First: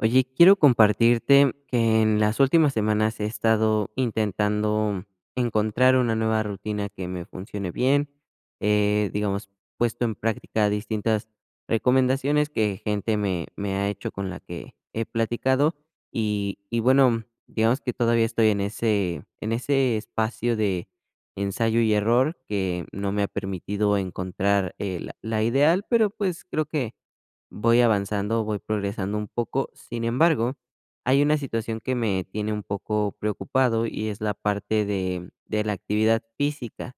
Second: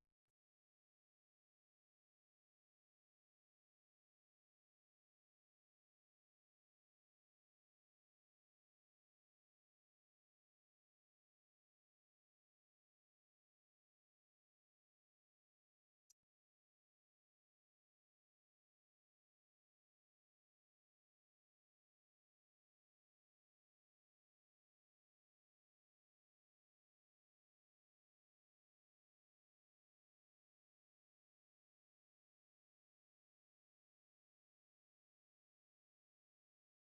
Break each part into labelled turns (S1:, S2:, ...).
S1: Oye, quiero compartirte que en las últimas semanas he estado intentando encontrar una nueva rutina que me funcione bien. He, digamos, puesto en práctica distintas recomendaciones que gente me ha hecho con la que he platicado. Y bueno, digamos que todavía estoy en ese espacio de ensayo y error que no me ha permitido encontrar la ideal, pero pues creo que voy avanzando, voy progresando un poco. Sin embargo, hay una situación que me tiene un poco preocupado y es la parte de la actividad física.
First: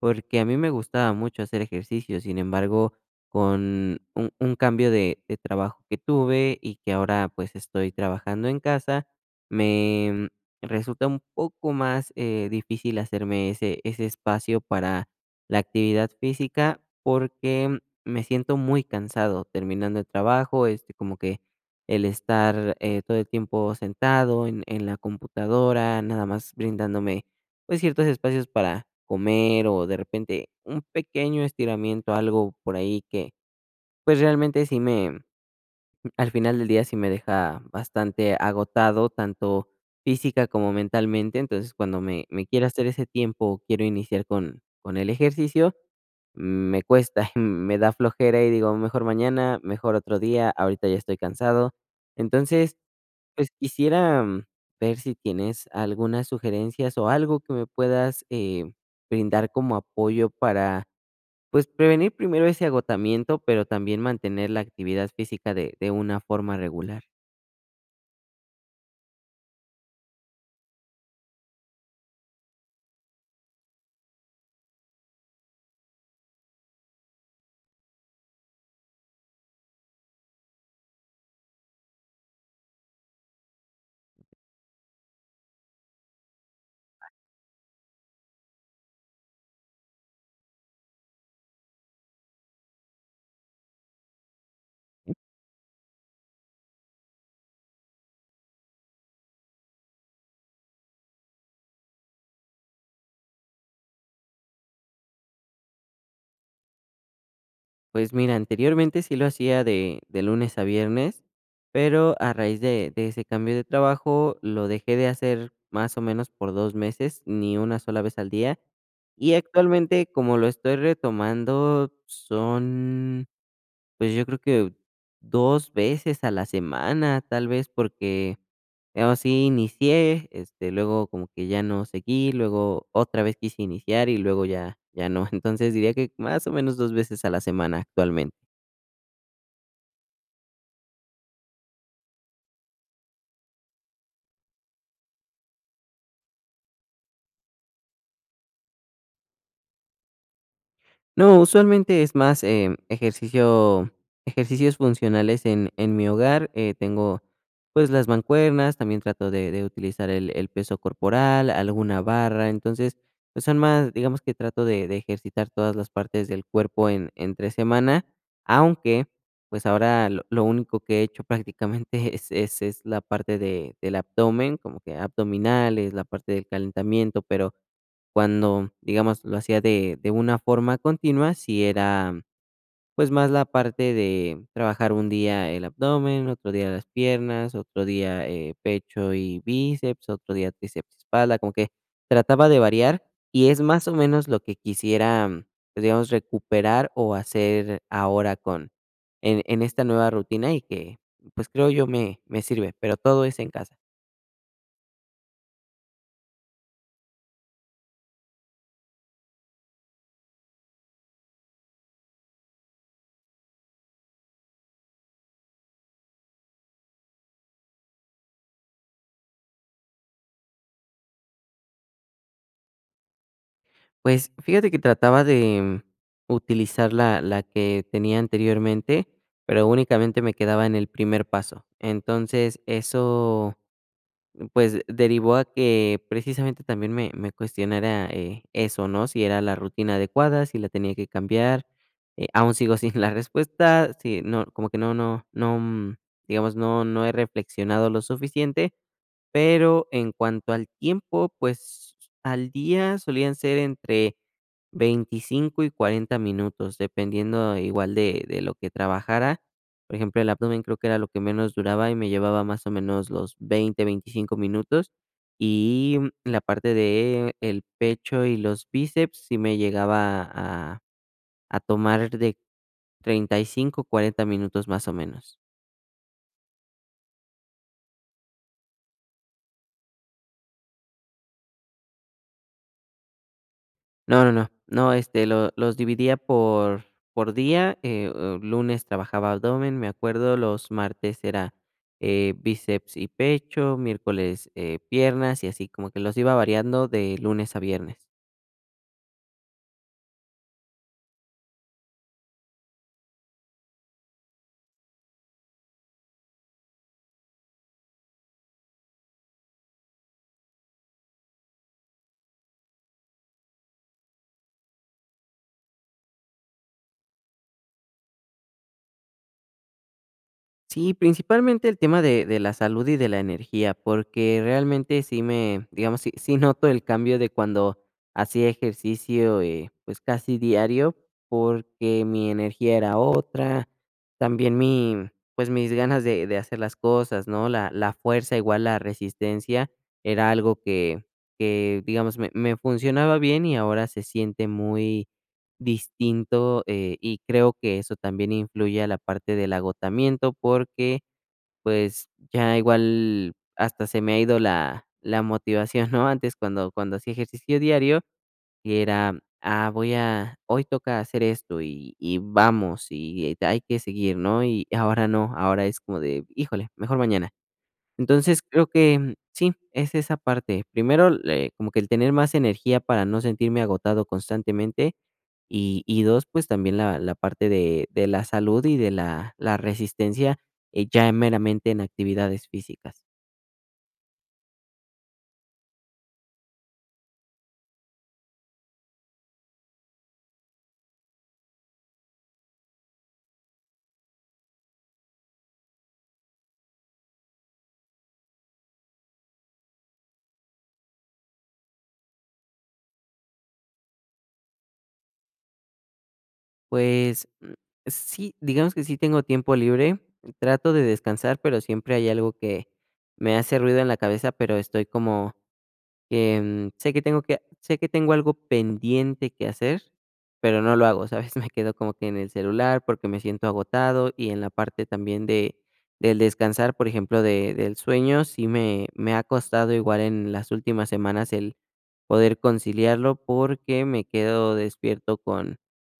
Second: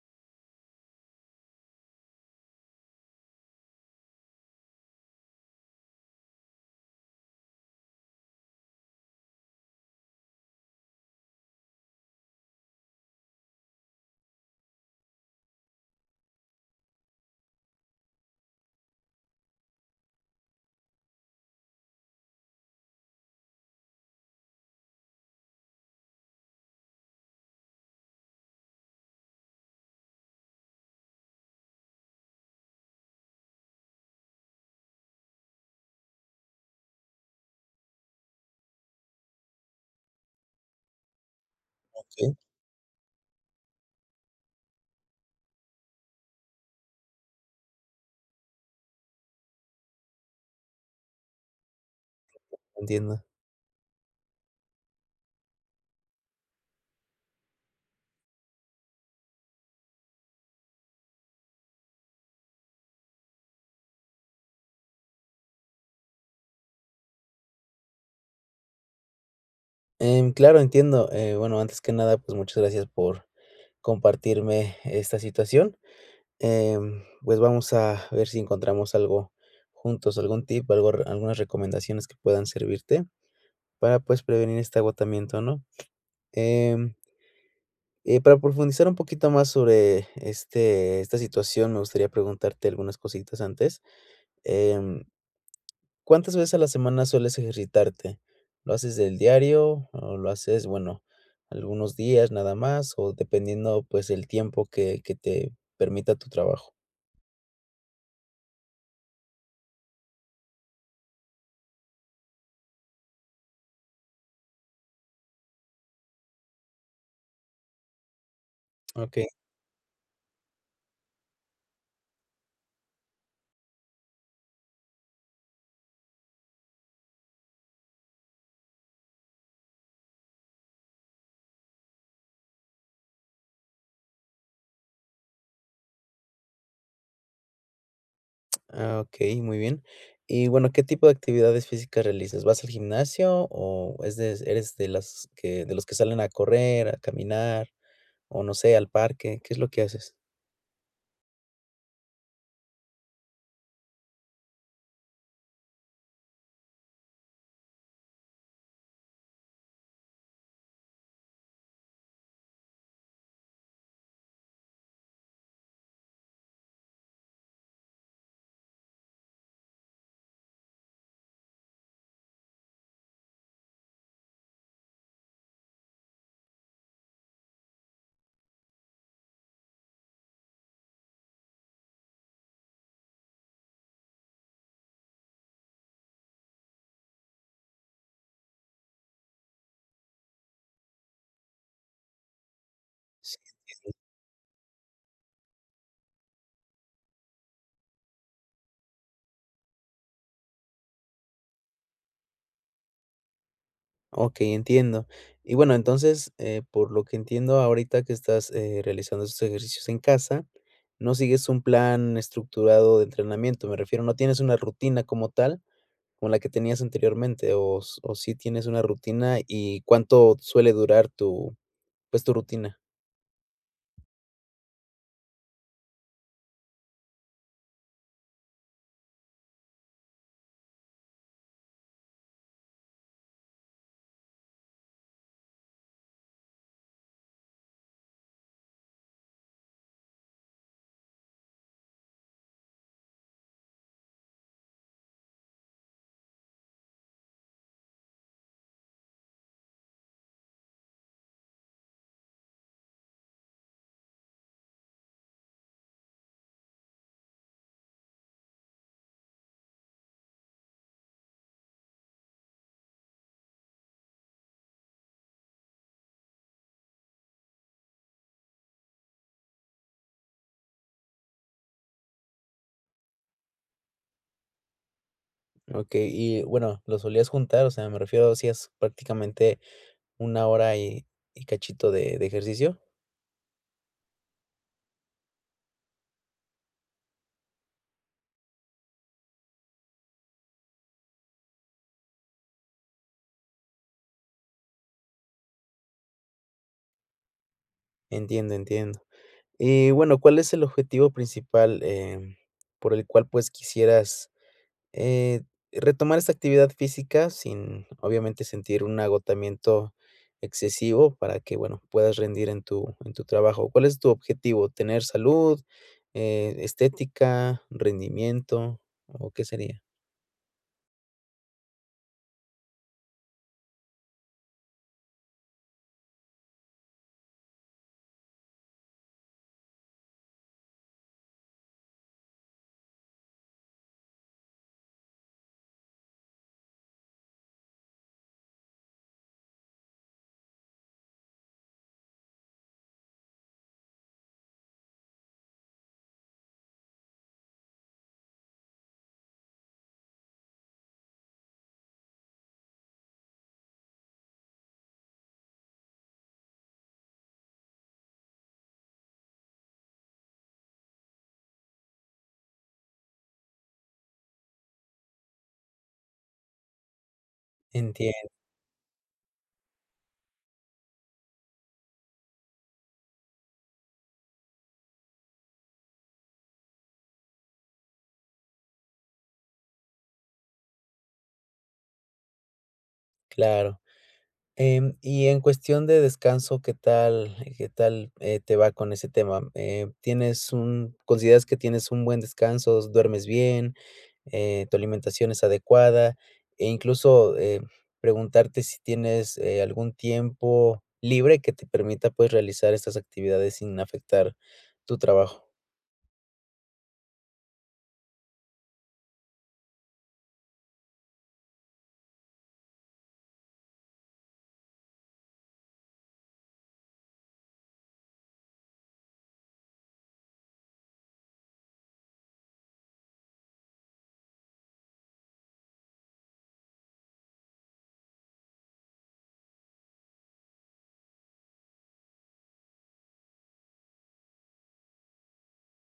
S1: Porque a mí me gustaba mucho hacer ejercicio, sin embargo, con un cambio de trabajo que tuve y que ahora, pues, estoy trabajando en casa, me resulta un poco más, difícil hacerme ese espacio para la actividad física, porque me siento muy cansado terminando el trabajo, este, como que el estar, todo el tiempo sentado en la computadora, nada más brindándome pues, ciertos espacios para comer o de repente un pequeño estiramiento, algo por ahí que, pues, realmente sí me al final del día sí me deja bastante agotado, tanto física como mentalmente. Entonces, cuando me
S2: Sí,
S1: me quiero hacer ese tiempo o quiero iniciar con el ejercicio, me cuesta, me da flojera y digo: "Mejor mañana, mejor otro día, ahorita ya estoy cansado". Entonces
S2: entiendo.
S1: pues quisiera ver si tienes algunas sugerencias o algo que me puedas brindar como apoyo para, pues, prevenir primero ese agotamiento, pero también mantener la actividad física de una forma regular.
S2: Claro, entiendo. Bueno, antes que nada, pues muchas gracias por compartirme esta situación. Pues vamos a ver si encontramos algo juntos, algún tip, algo, algunas recomendaciones que puedan servirte para pues prevenir este agotamiento, ¿no? Em, para profundizar un poquito más sobre esta situación, me gustaría preguntarte algunas cositas antes. Em, ¿Cuántas veces a la semana sueles ejercitarte? ¿Lo haces del diario o lo haces, bueno, algunos días nada más o dependiendo, pues, el tiempo que te permita tu trabajo?
S1: Pues mira, anteriormente sí lo hacía de lunes a viernes, pero a raíz de ese cambio de trabajo lo dejé de hacer más o menos por 2 meses, ni una sola vez al día.
S2: Okey,
S1: Y actualmente, como lo estoy retomando, son pues yo creo que 2 veces a la semana, tal vez, porque, así inicié, este, luego como que ya no seguí, luego otra vez quise iniciar y luego ya no. Entonces, diría que más o menos 2 veces a la semana actualmente.
S2: ah, okey, muy bien. Y bueno, ¿qué tipo de actividades físicas realizas? ¿Vas al gimnasio o es de eres de los que salen a correr, a caminar o no sé, al parque? ¿Qué es lo que haces?
S1: No, usualmente es más, ejercicios funcionales en mi hogar, tengo, pues, las mancuernas, también trato de utilizar el peso corporal, alguna barra, entonces, pues, son más, digamos que trato de ejercitar todas las partes del cuerpo en entre semana, aunque, pues, ahora lo único que he hecho prácticamente es la parte de del abdomen, como que abdominales, la parte del calentamiento, pero cuando, digamos, lo hacía de una forma continua, si era, pues, más la parte de trabajar un día el abdomen, otro día las piernas, otro día, pecho y bíceps, otro día tríceps y espalda, como que trataba de variar, y es más o menos lo que quisiera, pues, digamos, recuperar o hacer ahora con en esta nueva rutina y que, pues, creo yo me sirve, pero todo es en casa.
S2: Okey, entiendo. Y bueno, entonces, por lo que entiendo ahorita que estás, realizando esos ejercicios en casa, no sigues un plan estructurado de entrenamiento, me refiero, no tienes una rutina como tal, como la que tenías anteriormente, o sí tienes una rutina, ¿y cuánto suele durar tu, pues, tu rutina?
S1: Pues, fíjate que trataba de utilizar la que tenía anteriormente, pero únicamente me quedaba en el primer paso. Entonces, eso, pues, derivó a que precisamente también me cuestionara, eso, ¿no? Si era la rutina adecuada, si la tenía que cambiar, aún sigo sin la respuesta, si no, como que no, digamos, no he reflexionado lo suficiente, pero en cuanto al tiempo, pues al día solían ser entre 25 y 40 minutos, dependiendo igual de lo que trabajara. Por ejemplo, el abdomen creo que era lo que menos duraba y me llevaba más o menos los 20, 25 minutos. Y la parte de el pecho y los bíceps sí me llegaba a tomar de 35, 40 minutos más o menos.
S2: Okey, y bueno, ¿lo solías juntar? O sea, me refiero, ¿hacías prácticamente una hora y cachito de ejercicio?
S1: No, no, no. No, este, lo los dividía por día, lunes trabajaba abdomen, me acuerdo, los martes era, bíceps y pecho, miércoles, piernas, y así como que los iba variando de lunes a viernes.
S2: Entiendo, entiendo. Y bueno, ¿cuál es el objetivo principal, por el cual, pues, quisieras, eh, retomar esta actividad física sin, obviamente, sentir un agotamiento excesivo para que, bueno, puedas rendir en tu trabajo? ¿Cuál es tu objetivo? ¿Tener salud, estética, rendimiento, o qué sería?
S1: Sí, principalmente el tema de la salud y de la energía, porque realmente sí me, digamos, sí noto el cambio de cuando hacía ejercicio, pues, casi diario, porque mi energía era otra, también pues, mis ganas de hacer las cosas, ¿no? La fuerza, igual la resistencia, era algo que, digamos, me funcionaba bien y ahora se siente muy distinto, y creo que eso también influye a la parte del agotamiento, porque, pues, ya igual hasta se me ha ido la motivación, ¿no? Antes cuando hacía ejercicio diario y era: "Ah, voy a hoy toca hacer esto y vamos, y hay que seguir", ¿no? Y ahora no, ahora es como de: "Híjole, mejor mañana".
S2: Entien
S1: Entonces, creo que sí, es esa parte. Primero, le como que el tener más energía para no sentirme agotado constantemente, y 2, pues, también la parte de la salud y de la resistencia, ya meramente en actividades físicas.
S2: Claro. Y en cuestión de descanso, ¿qué tal, te va con ese tema? ¿Tienes un consideras que tienes un buen descanso, duermes bien, tu alimentación es adecuada? E incluso, preguntarte si tienes, algún tiempo libre que te permita, pues, realizar estas actividades sin afectar tu trabajo.
S1: Pues, mm, sí, digamos que sí tengo tiempo libre, trato de descansar, pero siempre hay algo que me hace ruido en la cabeza, pero estoy como, sé que tengo algo pendiente que hacer, pero no lo hago, ¿sabes? Me quedo como que en el celular porque me siento agotado y en la parte también de del descansar, por ejemplo, de del sueño, sí me ha costado igual en las últimas semanas el poder conciliarlo porque me quedo despierto con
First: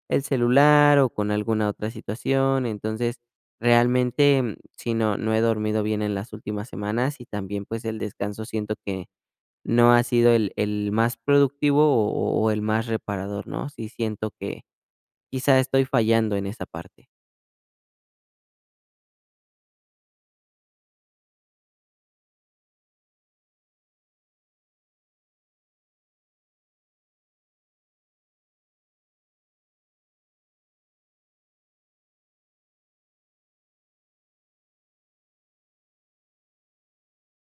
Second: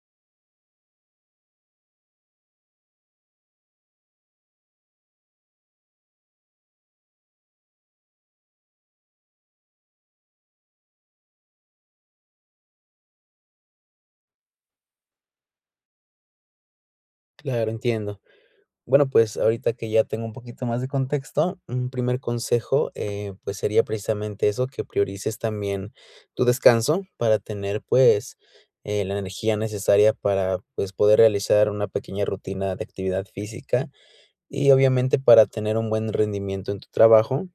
S1: el celular o con alguna otra situación. Entonces, realmente, mm, sí, no he dormido bien en las últimas semanas y también, pues, el descanso siento que no ha sido el más productivo o el más reparador, ¿no? Sí siento que quizá estoy fallando en esa parte.
S2: Claro, entiendo. Bueno, pues, ahorita que ya tengo un poquito más de contexto, un primer consejo, pues, sería precisamente eso, que priorices también tu descanso para tener, pues, la energía necesaria para, pues, poder realizar una pequeña rutina de actividad física y, obviamente, para tener un buen rendimiento en tu trabajo.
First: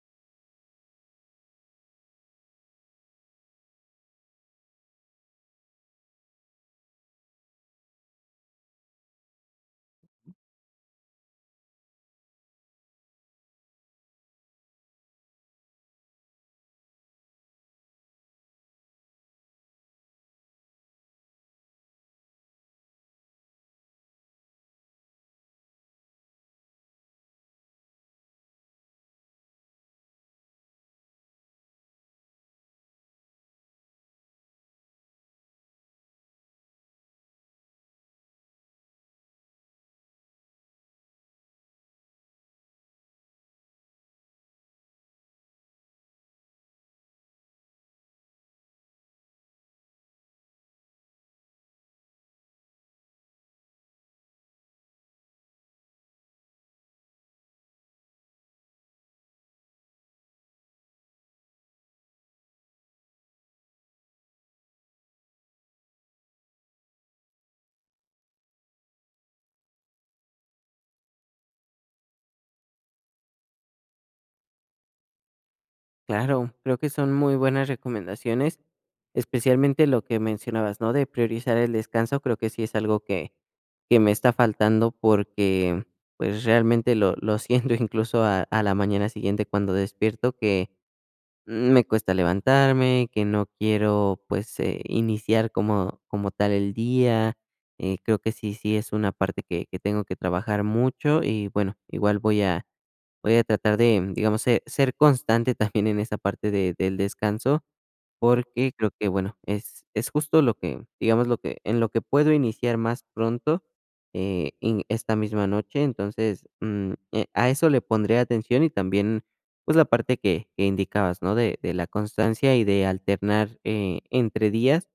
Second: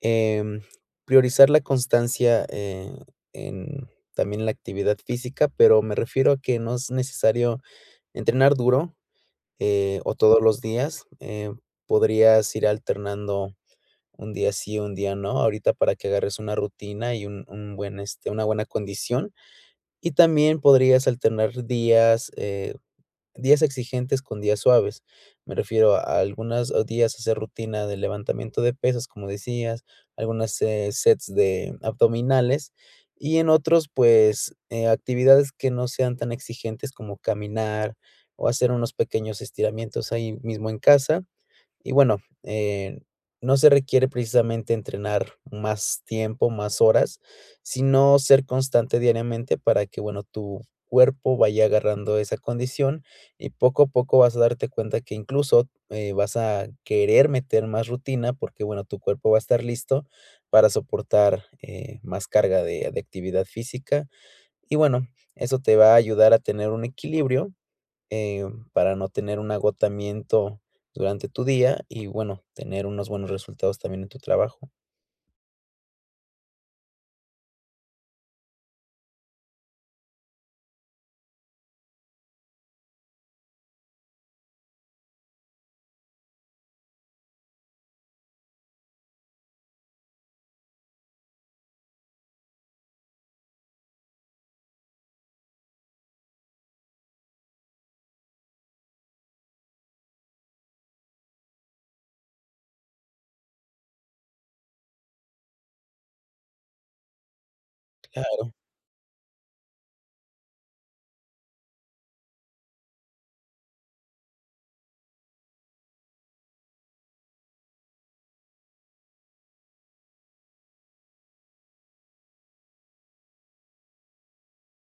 S2: Em, Priorizar la constancia, en también la actividad física, pero me refiero a que no es necesario entrenar duro o todos los días, podrías ir alternando un día sí, un día no, ahorita para que agarres una rutina y un buen, este, una buena condición. Y también podrías alternar días, eh. Días exigentes con días suaves. Me refiero a algunos días hacer rutina de levantamiento de pesas, como decías, algunas, sets de abdominales, y en otros, pues, actividades que no sean tan exigentes como caminar o hacer unos pequeños estiramientos ahí mismo en casa. Y bueno, eh, no se requiere precisamente entrenar más tiempo, más horas, sino ser constante diariamente para que, bueno, tu cuerpo vaya agarrando esa condición y poco a poco vas a darte cuenta que incluso vas a querer meter más rutina porque, bueno, tu cuerpo va a estar listo para soportar más carga de actividad física. Y bueno, eso te va a ayudar a tener un equilibrio eh, para no tener un agotamiento durante tu día y, bueno, tener unos buenos resultados también en tu trabajo.
S1: Claro, creo que son muy buenas recomendaciones, especialmente lo que mencionabas, ¿no? De priorizar el descanso, creo que sí es algo que me está faltando porque, pues, realmente lo siento incluso a la mañana siguiente cuando despierto que me cuesta levantarme, que no quiero, pues, iniciar como tal el día, creo que sí es una parte que tengo que trabajar mucho y, bueno, igual voy a tratar de, digamos, se ser constante también en esa parte de del descanso,
S2: Claro,
S1: porque creo que, bueno, es justo lo que, digamos, lo que en lo que puedo iniciar más pronto, en esta misma noche. Entonces, a eso le pondré atención y también, pues, la parte que indicabas, ¿no? De la constancia y de alternar, entre días.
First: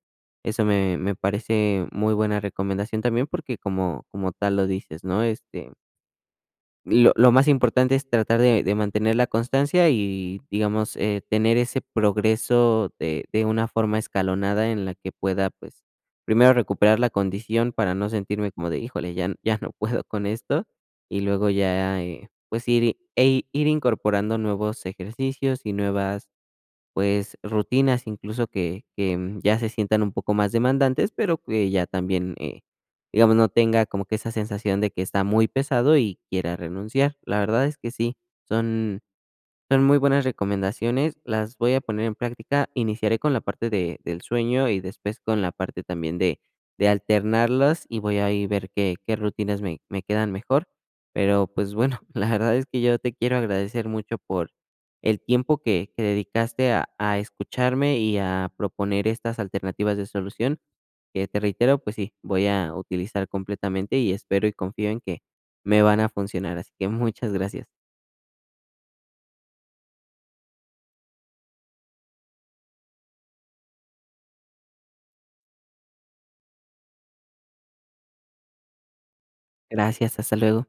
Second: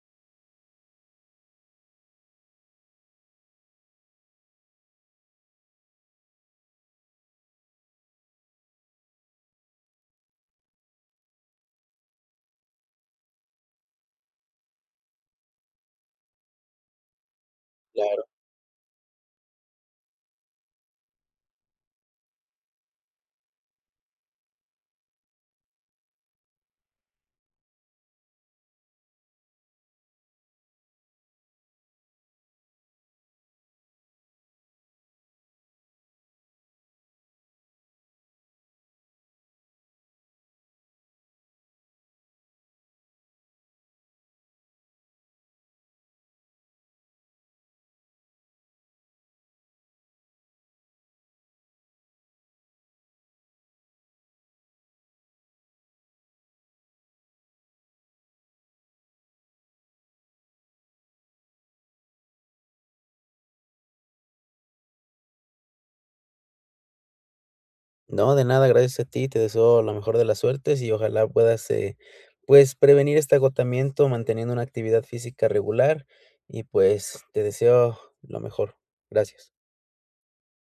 S1: Eso me parece muy buena recomendación también, porque como tal lo dices, ¿no? Este, lo más importante es tratar de mantener la constancia y, digamos, tener ese progreso de una forma escalonada en la que pueda, pues, primero recuperar la condición para no
S2: claro.
S1: sentirme como de: "Híjole, ya no puedo con esto", y luego ya, pues, e ir incorporando nuevos ejercicios y nuevas, pues, rutinas, incluso que, ya se sientan un poco más demandantes, pero que ya también, digamos, no tenga como que esa sensación de que está muy pesado y quiera renunciar. La verdad es que sí, son son muy buenas recomendaciones, las voy a poner en práctica. Iniciaré con la parte de del sueño y después con la parte también de alternarlas, y voy a ahí ver qué rutinas me quedan mejor. Pero, pues, bueno, la verdad es que yo te quiero agradecer mucho por el tiempo que dedicaste a escucharme y a proponer estas alternativas de solución, que te reitero, pues sí, voy a utilizar completamente, y espero y confío en que me van a funcionar. Así que muchas gracias.
S2: No, de nada, gracias a ti, te deseo la mejor de las suertes y ojalá puedas, pues, prevenir este agotamiento manteniendo una actividad física regular y, pues, te deseo lo mejor. Gracias.
S1: Gracias, hasta luego.